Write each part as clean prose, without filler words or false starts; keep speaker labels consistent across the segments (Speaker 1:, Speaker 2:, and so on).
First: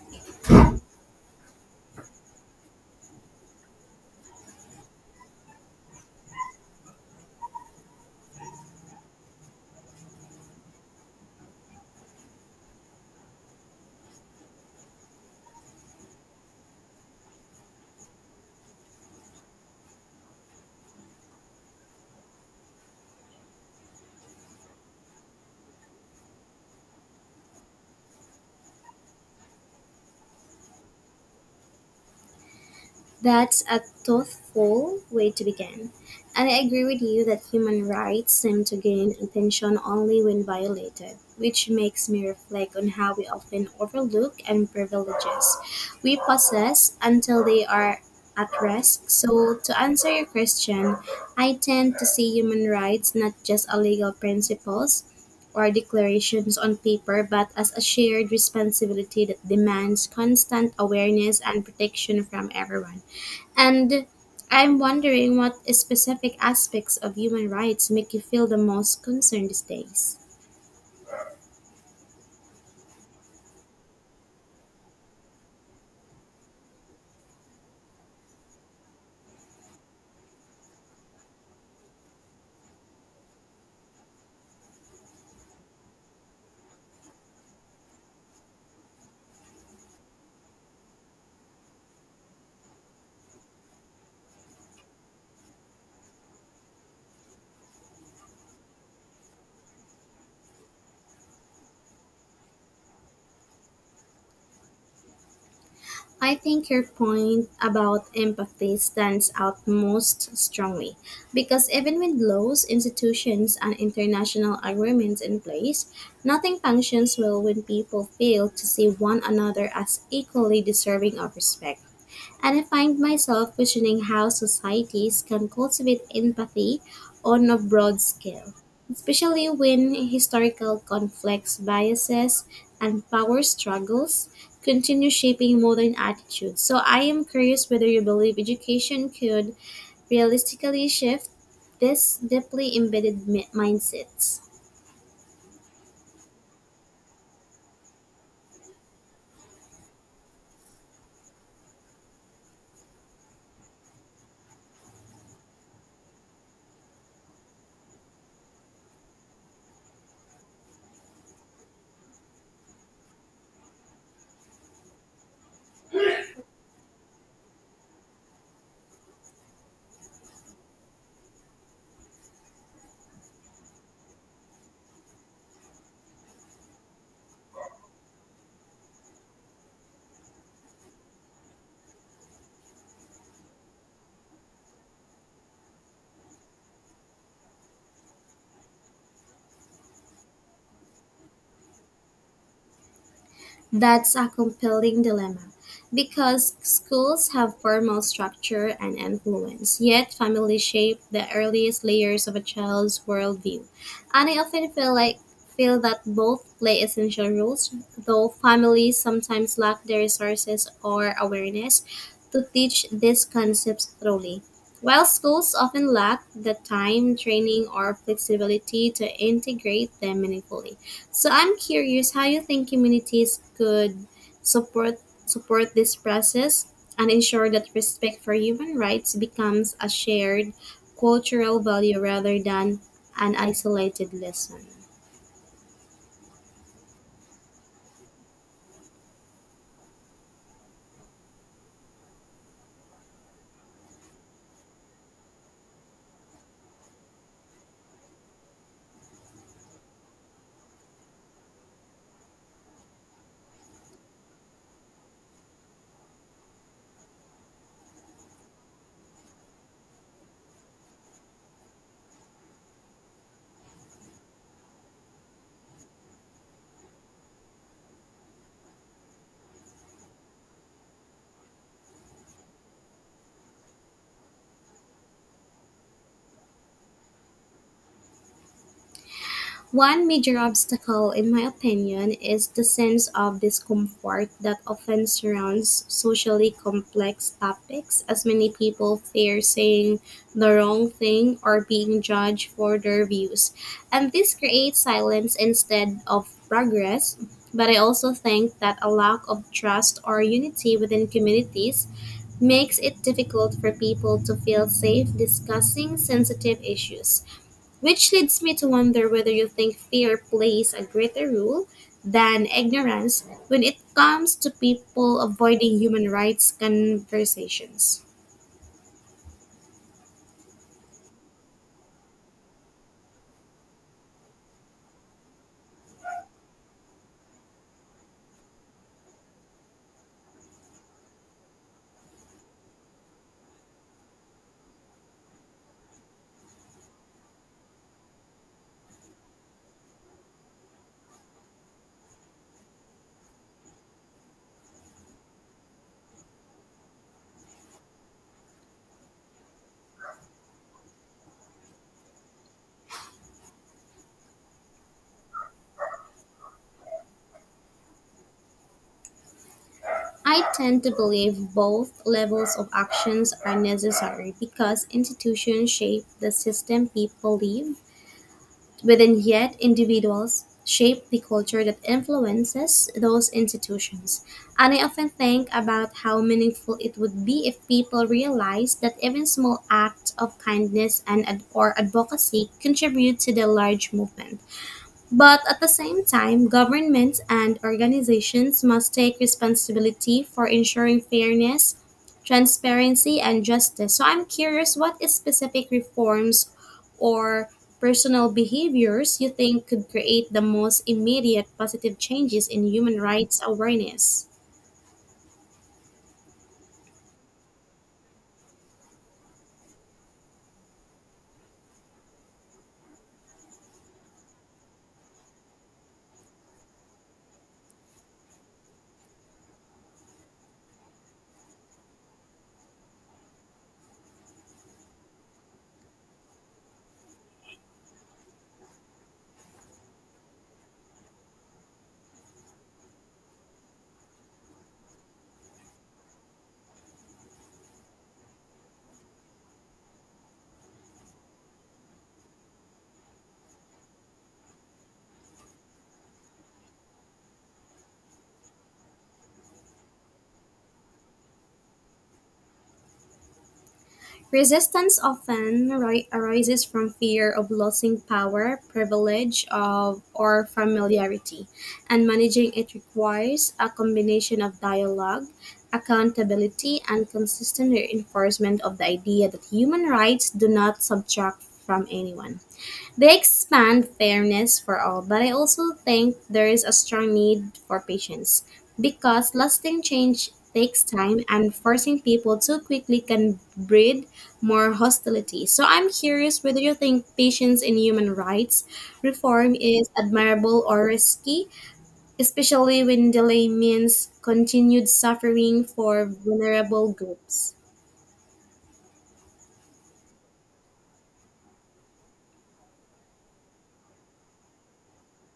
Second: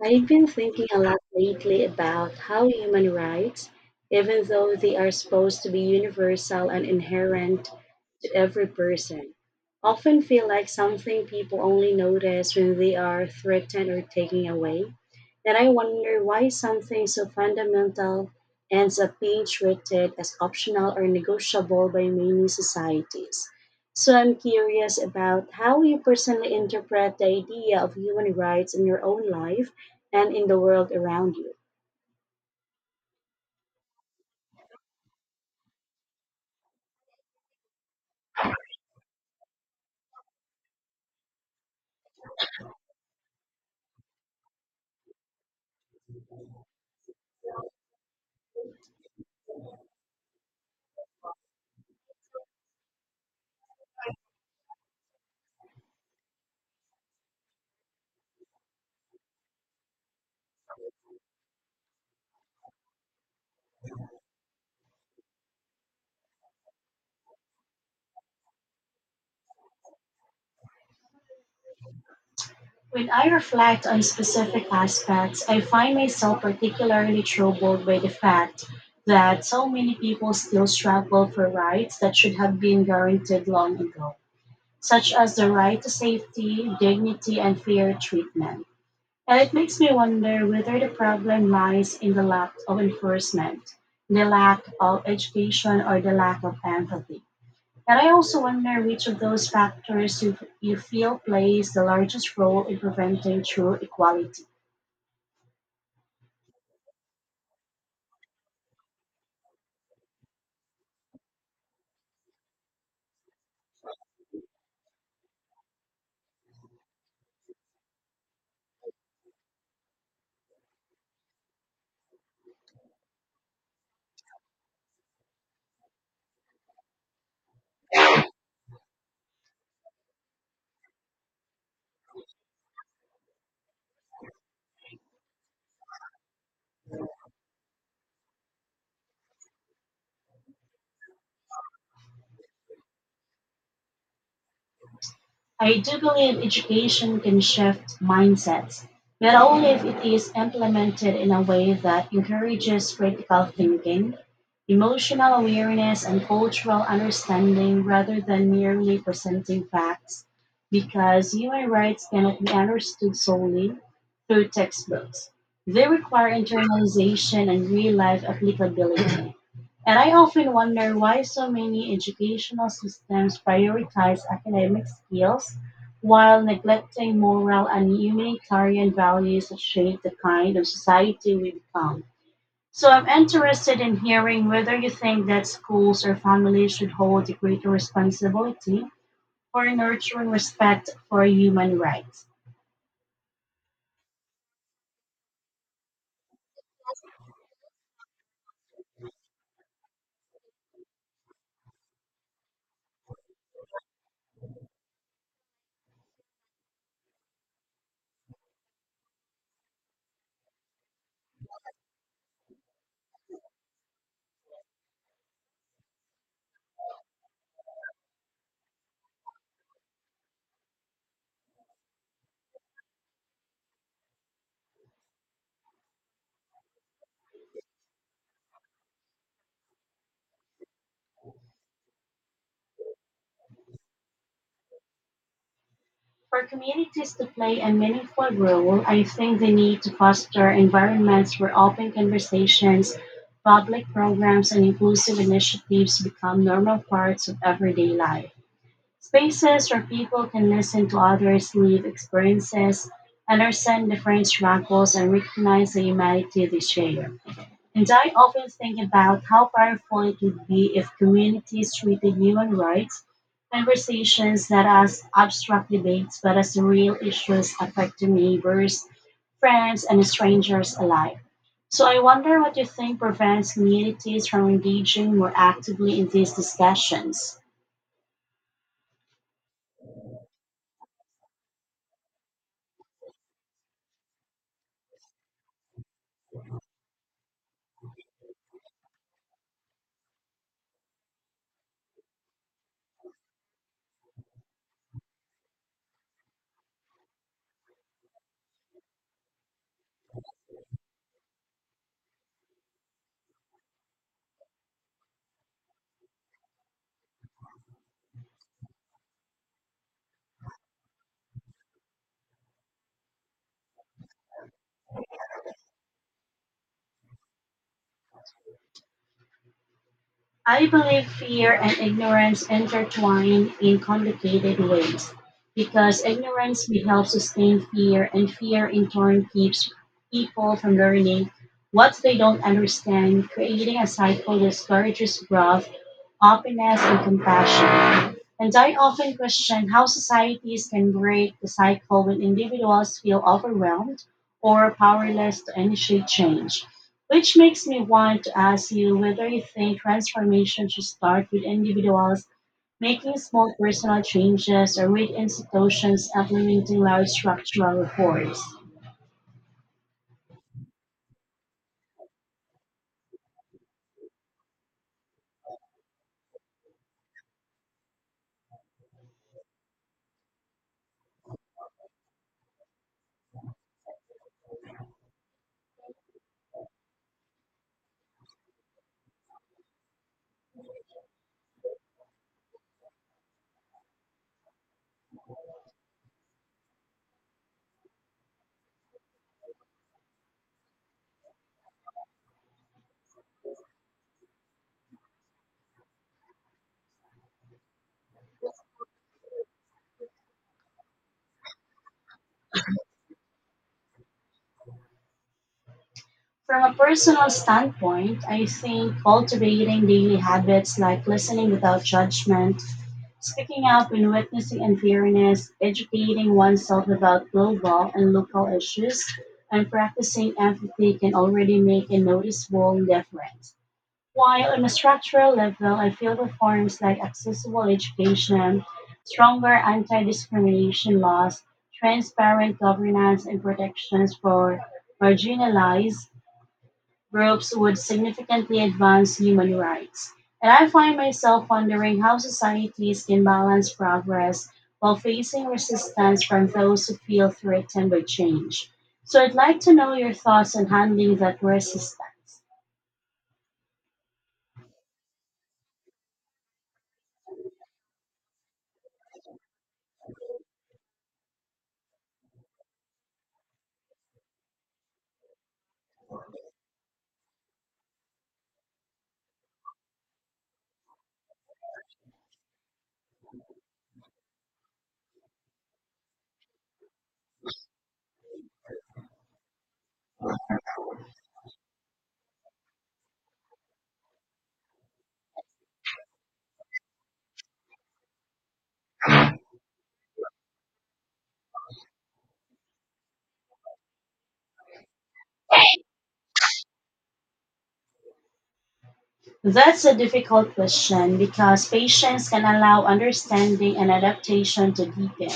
Speaker 1: I've been thinking a lot lately about how human rights, even though they are supposed to be universal and inherent to every person, often feel like something people only notice when they are threatened or taken away. And I wonder why something so fundamental ends up being treated as optional or negotiable by many societies. So I'm curious about how you personally interpret the idea of human rights in your own life and in the world around you.
Speaker 2: That's a thoughtful way to begin. And I agree with you that human rights seem to gain attention only when violated, which makes me reflect on how we often overlook and privileges we possess until they are at risk. So, to answer your question, I tend to see human rights not just as legal principles or declarations on paper, but as a shared responsibility that demands constant awareness and protection from everyone. And I'm wondering what specific aspects of human rights make you feel the most concerned these days.
Speaker 1: When I reflect on specific aspects, I find myself particularly troubled by the fact that so many people still struggle for rights that should have been guaranteed long ago, such as the right to safety, dignity, and fair treatment. And it makes me wonder whether the problem lies in the lack of enforcement, the lack of education, or the lack of empathy. And I also wonder which of those factors you feel plays the largest role in preventing true equality.
Speaker 2: I think your point about empathy stands out most strongly because even with laws, institutions, and international agreements in place, nothing functions well when people fail to see one another as equally deserving of respect. And I find myself questioning how societies can cultivate empathy on a broad scale, especially when historical conflicts, biases, and power struggles continue shaping modern attitudes. So I am curious whether you believe education could realistically shift this deeply embedded mindsets.
Speaker 1: I do believe education can shift mindsets, but only if it is implemented in a way that encourages critical thinking, emotional awareness, and cultural understanding rather than merely presenting facts, because human rights cannot be understood solely through textbooks. They require internalization and real life applicability. And I often wonder why so many educational systems prioritize academic skills while neglecting moral and humanitarian values that shape the kind of society we become. So I'm interested in hearing whether you think that schools or families should hold a greater responsibility for nurturing respect for human rights.
Speaker 2: That's a compelling dilemma because schools have formal structure and influence, yet families shape the earliest layers of a child's worldview. And I often feel that both play essential roles, though families sometimes lack the resources or awareness to teach these concepts thoroughly, while schools often lack the time, training, or flexibility to integrate them meaningfully. So I'm curious how you think communities could support support this process and ensure that respect for human rights becomes a shared cultural value rather than an isolated lesson.
Speaker 1: For communities to play a meaningful role, I think they need to foster environments where open conversations, public programs, and inclusive initiatives become normal parts of everyday life. Spaces where people can listen to others' lived experiences, understand different struggles, and recognize the humanity they share. And I often think about how powerful it would be if communities treated human rights conversations not as abstract debates but as real issues affecting neighbors, friends, and strangers alike. So I wonder what you think prevents communities from engaging more actively in these discussions.
Speaker 2: One major obstacle, in my opinion, is the sense of discomfort that often surrounds socially complex topics, as many people fear saying the wrong thing or being judged for their views. And this creates silence instead of progress. But I also think that a lack of trust or unity within communities makes it difficult for people to feel safe discussing sensitive issues, which leads me to wonder whether you think fear plays a greater role than ignorance when it comes to people avoiding human rights conversations.
Speaker 1: I believe fear and ignorance intertwine in complicated ways, because ignorance may help sustain fear, and fear in turn keeps people from learning what they don't understand, creating a cycle that discourages growth, openness, and compassion. And I often question how societies can break the cycle when individuals feel overwhelmed or powerless to initiate change. Which makes me want to ask you whether you think transformation should start with individuals making small personal changes or with institutions implementing large structural reforms.
Speaker 2: I tend to believe both levels of actions are necessary because institutions shape the system people live within, yet individuals shape the culture that influences those institutions. And I often think about how meaningful it would be if people realized that even small acts of kindness and or advocacy contribute to the large movement. But at the same time, governments and organizations must take responsibility for ensuring fairness, transparency, and justice. So I'm curious what is specific reforms or personal behaviors you think could create the most immediate positive changes in human rights awareness.
Speaker 1: From a personal standpoint, I think cultivating daily habits like listening without judgment, speaking up when witnessing unfairness, educating oneself about global and local issues, and practicing empathy can already make a noticeable difference. While on a structural level, I feel reforms like accessible education, stronger anti discrimination laws, transparent governance, and protections for marginalized groups would significantly advance human rights. And I find myself wondering how societies can balance progress while facing resistance from those who feel threatened by change. So I'd like to know your thoughts on handling that resistance.
Speaker 2: Resistance often arises from fear of losing power, privilege, or familiarity, and managing it requires a combination of dialogue, accountability, and consistent reinforcement of the idea that human rights do not subtract from anyone. They expand fairness for all, but I also think there is a strong need for patience, because lasting change takes time, and forcing people too quickly can breed more hostility. So I'm curious whether you think patience in human rights reform is admirable or risky, especially when delay means continued suffering for vulnerable groups.
Speaker 1: That's a difficult question, because patience can allow understanding and adaptation to deepen.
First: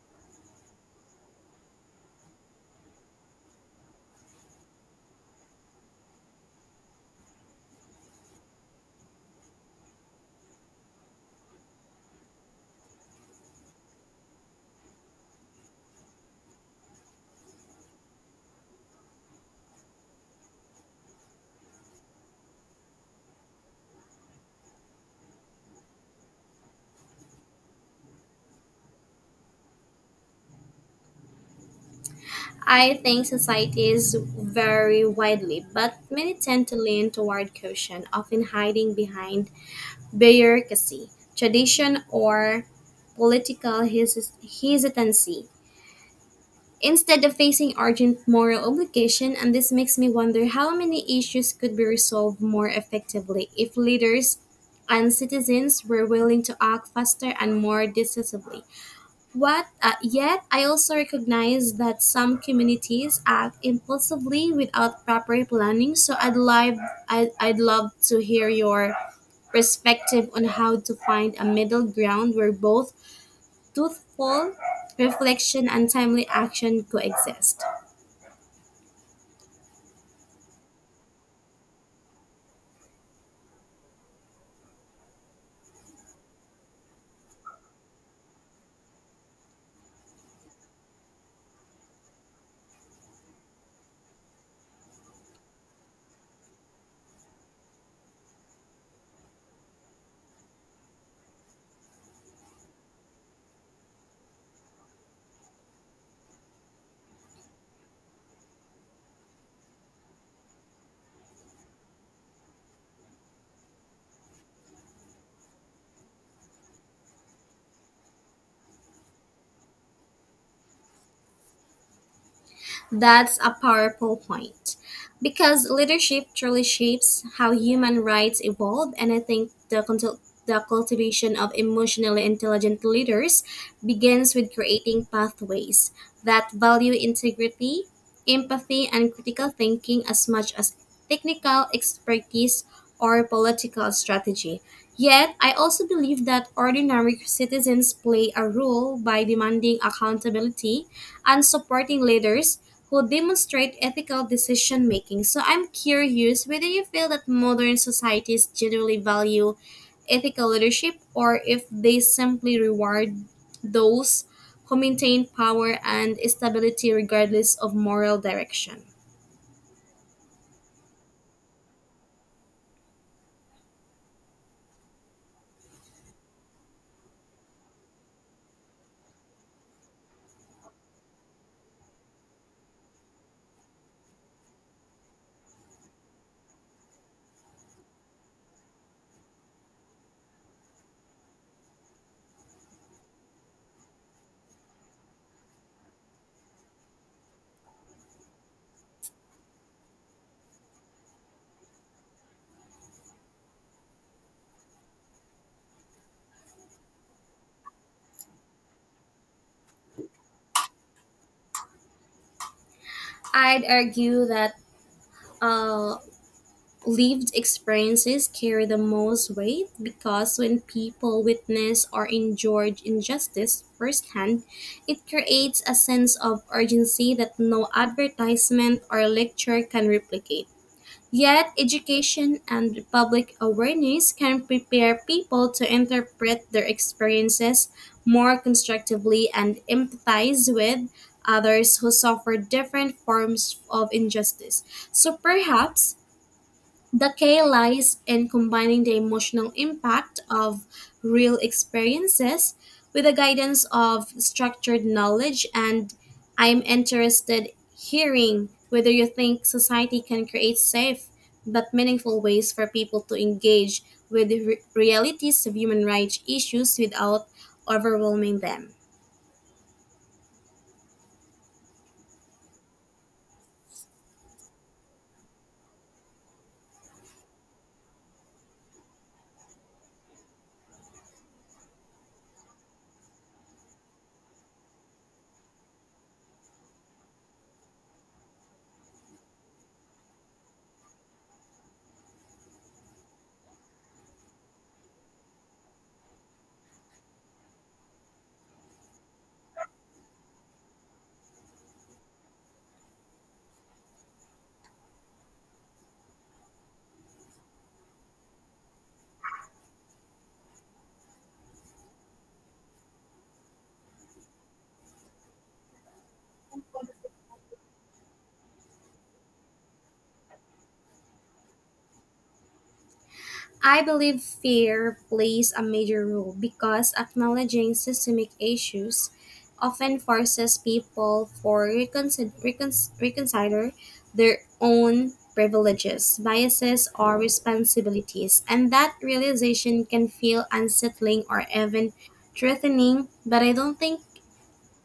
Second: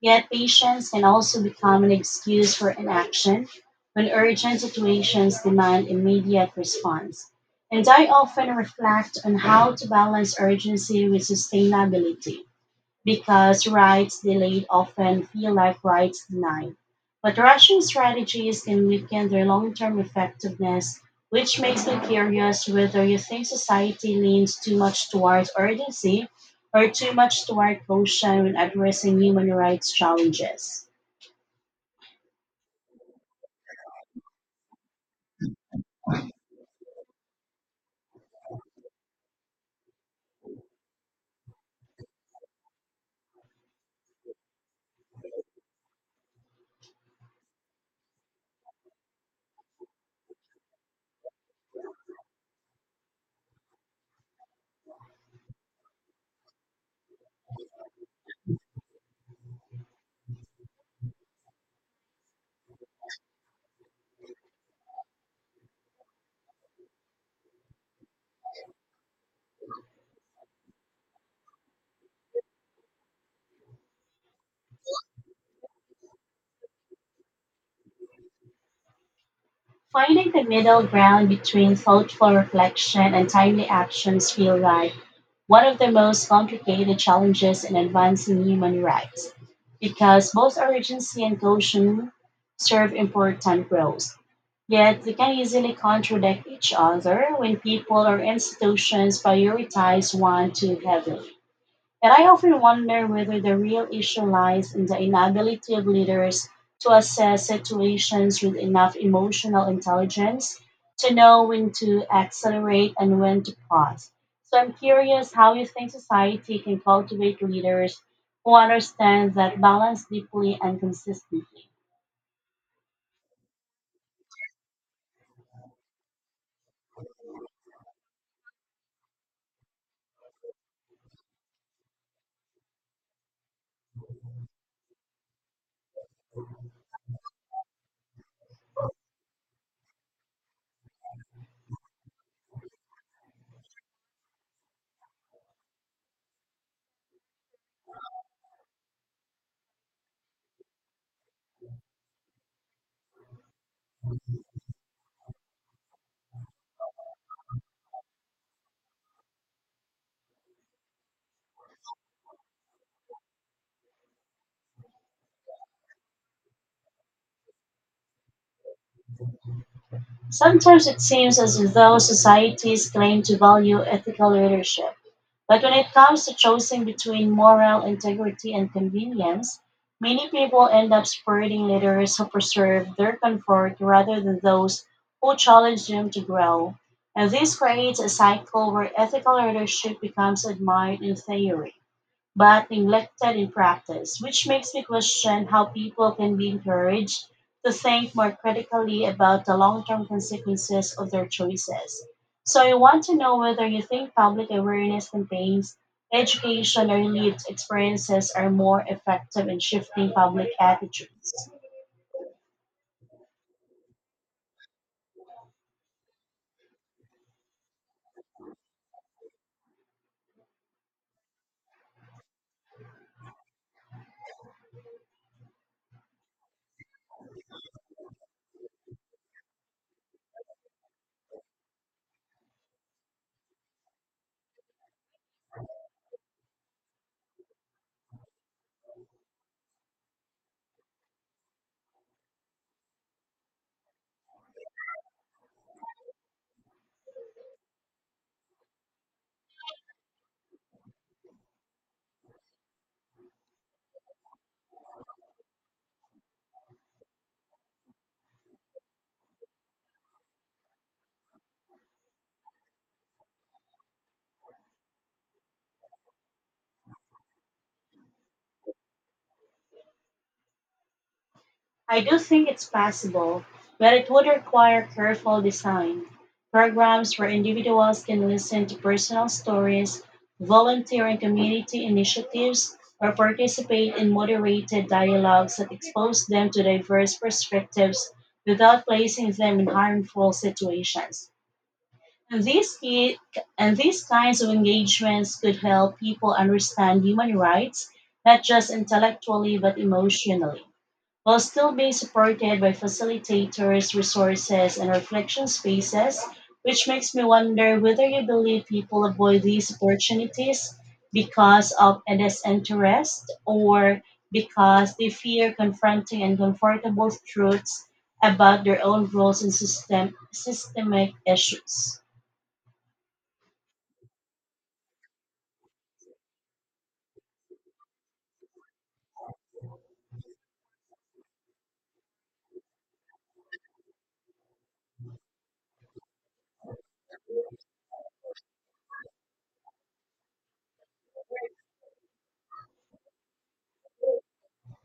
Speaker 1: Yet, patience can also become an excuse for inaction when urgent situations demand immediate response. And I often reflect on how to balance urgency with sustainability, because rights delayed often feel like rights denied. But rushing strategies can weaken their long term effectiveness, which makes me curious whether you think society leans too much towards urgency or too much toward caution when addressing human rights challenges.
Speaker 2: I think societies vary widely, but many tend to lean toward caution, often hiding behind bureaucracy, tradition, or political hesitancy, instead of facing urgent moral obligation. And this makes me wonder how many issues could be resolved more effectively if leaders and citizens were willing to act faster and more decisively. Yet, I also recognize that some communities act impulsively without proper planning. So I'd love to hear your perspective on how to find a middle ground where both truthful reflection and timely action coexist.
Speaker 1: Finding the middle ground between thoughtful reflection and timely actions feel right one of the most complicated challenges in advancing human rights, because both urgency and caution serve important roles. Yet they can easily contradict each other when people or institutions prioritize one too heavily. And I often wonder whether the real issue lies in the inability of leaders to assess situations with enough emotional intelligence to know when to accelerate and when to pause. So I'm curious how you think society can cultivate leaders who understand that balance deeply and consistently.
Speaker 2: That's a powerful point, because leadership truly shapes how human rights evolve, and I think the cultivation of emotionally intelligent leaders begins with creating pathways that value integrity, empathy, and critical thinking as much as technical expertise or political strategy. Yet, I also believe that ordinary citizens play a role by demanding accountability and supporting leaders who demonstrate ethical decision making. So I'm curious whether you feel that modern societies generally value ethical leadership, or if they simply reward those who maintain power and stability regardless of moral direction.
Speaker 1: Sometimes it seems as though societies claim to value ethical leadership, but when it comes to choosing between moral integrity and convenience, many people end up supporting leaders who preserve their comfort rather than those who challenge them to grow. And this creates a cycle where ethical leadership becomes admired in theory but neglected in practice, which makes me question how people can be encouraged to think more critically about the long term consequences of their choices. So, I want to know whether you think public awareness campaigns, education, or lived experiences are more effective in shifting public attitudes.
Speaker 2: I'd argue that uh, lived experiences carry the most weight, because when people witness or endure injustice firsthand, it creates a sense of urgency that no advertisement or lecture can replicate. Yet, education and public awareness can prepare people to interpret their experiences more constructively and empathize with others who suffer different forms of injustice. So perhaps the K lies in combining the emotional impact of real experiences with the guidance of structured knowledge, and I'm interested hearing whether you think society can create safe but meaningful ways for people to engage with the realities of human rights issues without overwhelming them.
Speaker 1: I do think it's possible, but it would require careful design. Programs where individuals can listen to personal stories, volunteer in community initiatives, or participate in moderated dialogues that expose them to diverse perspectives without placing them in harmful situations. And these, ki- and these kinds of engagements could help people understand human rights, not just intellectually but emotionally, while still being supported by facilitators, resources, and reflection spaces, which makes me wonder whether you believe people avoid these opportunities because of a disinterest or because they fear confronting uncomfortable truths about their own roles in systemic issues.
Speaker 2: I believe fear plays a major role, because acknowledging systemic issues often forces people for reconsider their own privileges, biases, or responsibilities, and that realization can feel unsettling or even threatening. But I don't think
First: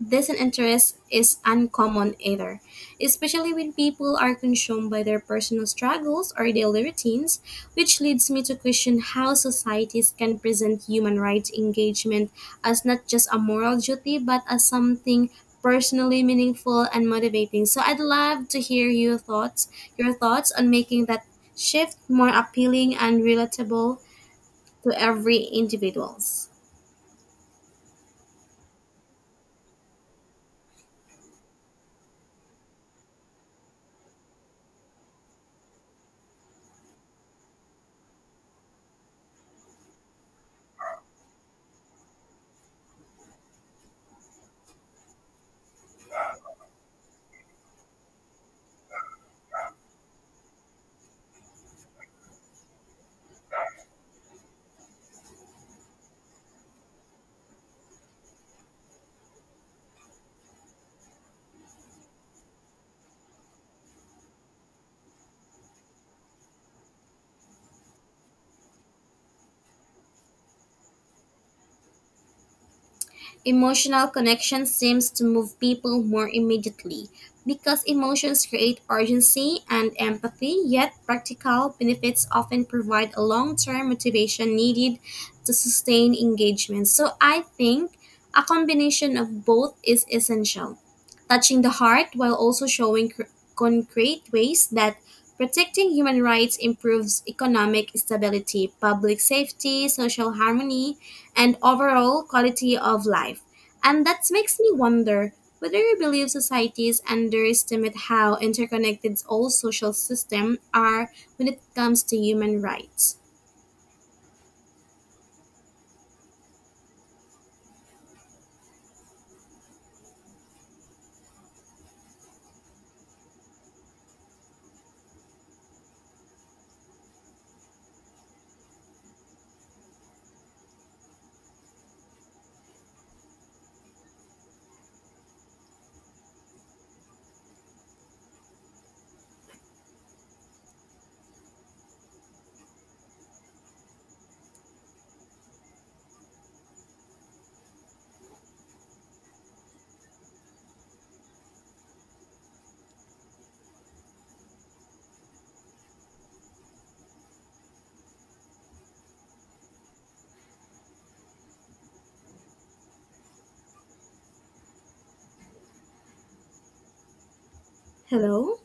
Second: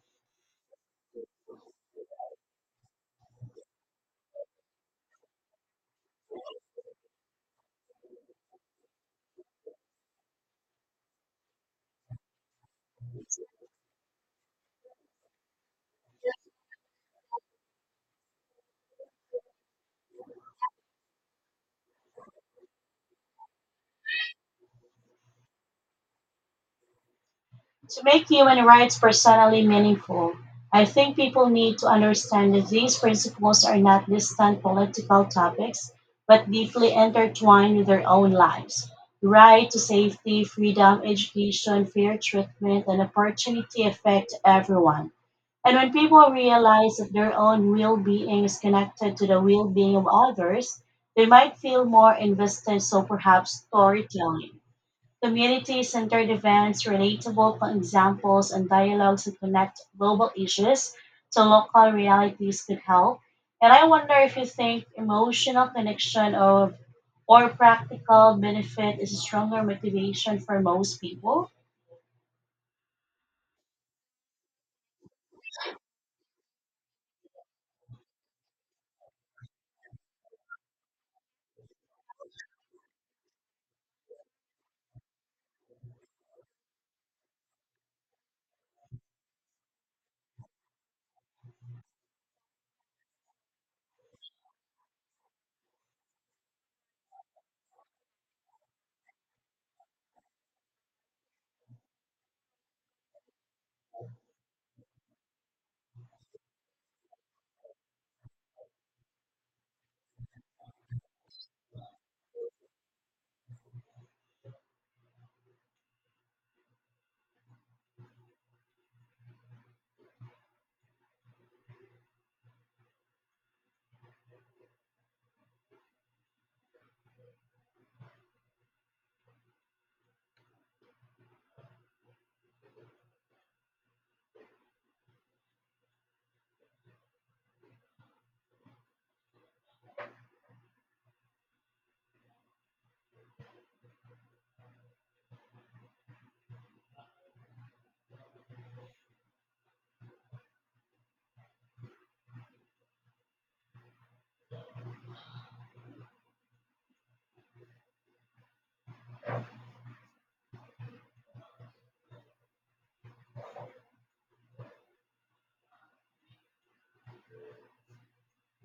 Speaker 2: this interest is uncommon either, especially when people are consumed by their personal struggles or daily routines, which leads me to question how societies can present human rights engagement as not just a moral duty but as something personally meaningful and motivating. So I'd love to hear your thoughts on making that shift more appealing and relatable to every individuals.
Speaker 1: To make human rights personally meaningful, I think people need to understand that these principles are not distant political topics, but deeply intertwined with their own lives. The right to safety, freedom, education, fair treatment, and opportunity affect everyone. And when people realize that their own well being is connected to the well being of others, they might feel more invested. So perhaps storytelling, community-centered events, relatable examples, and dialogues that connect global issues to local realities could help. And I wonder if you think emotional connection of or practical benefit is a stronger motivation for most people.
Speaker 2: Emotional connection seems to move people more immediately because emotions create urgency and empathy, yet practical benefits often provide a long term motivation needed to sustain engagement. So, I think a combination of both is essential, touching the heart while also showing concrete ways that protecting human rights improves economic stability, public safety, social harmony, and overall quality of life. And that makes me wonder whether you believe societies underestimate how interconnected all social systems are when it comes to human rights. Hello?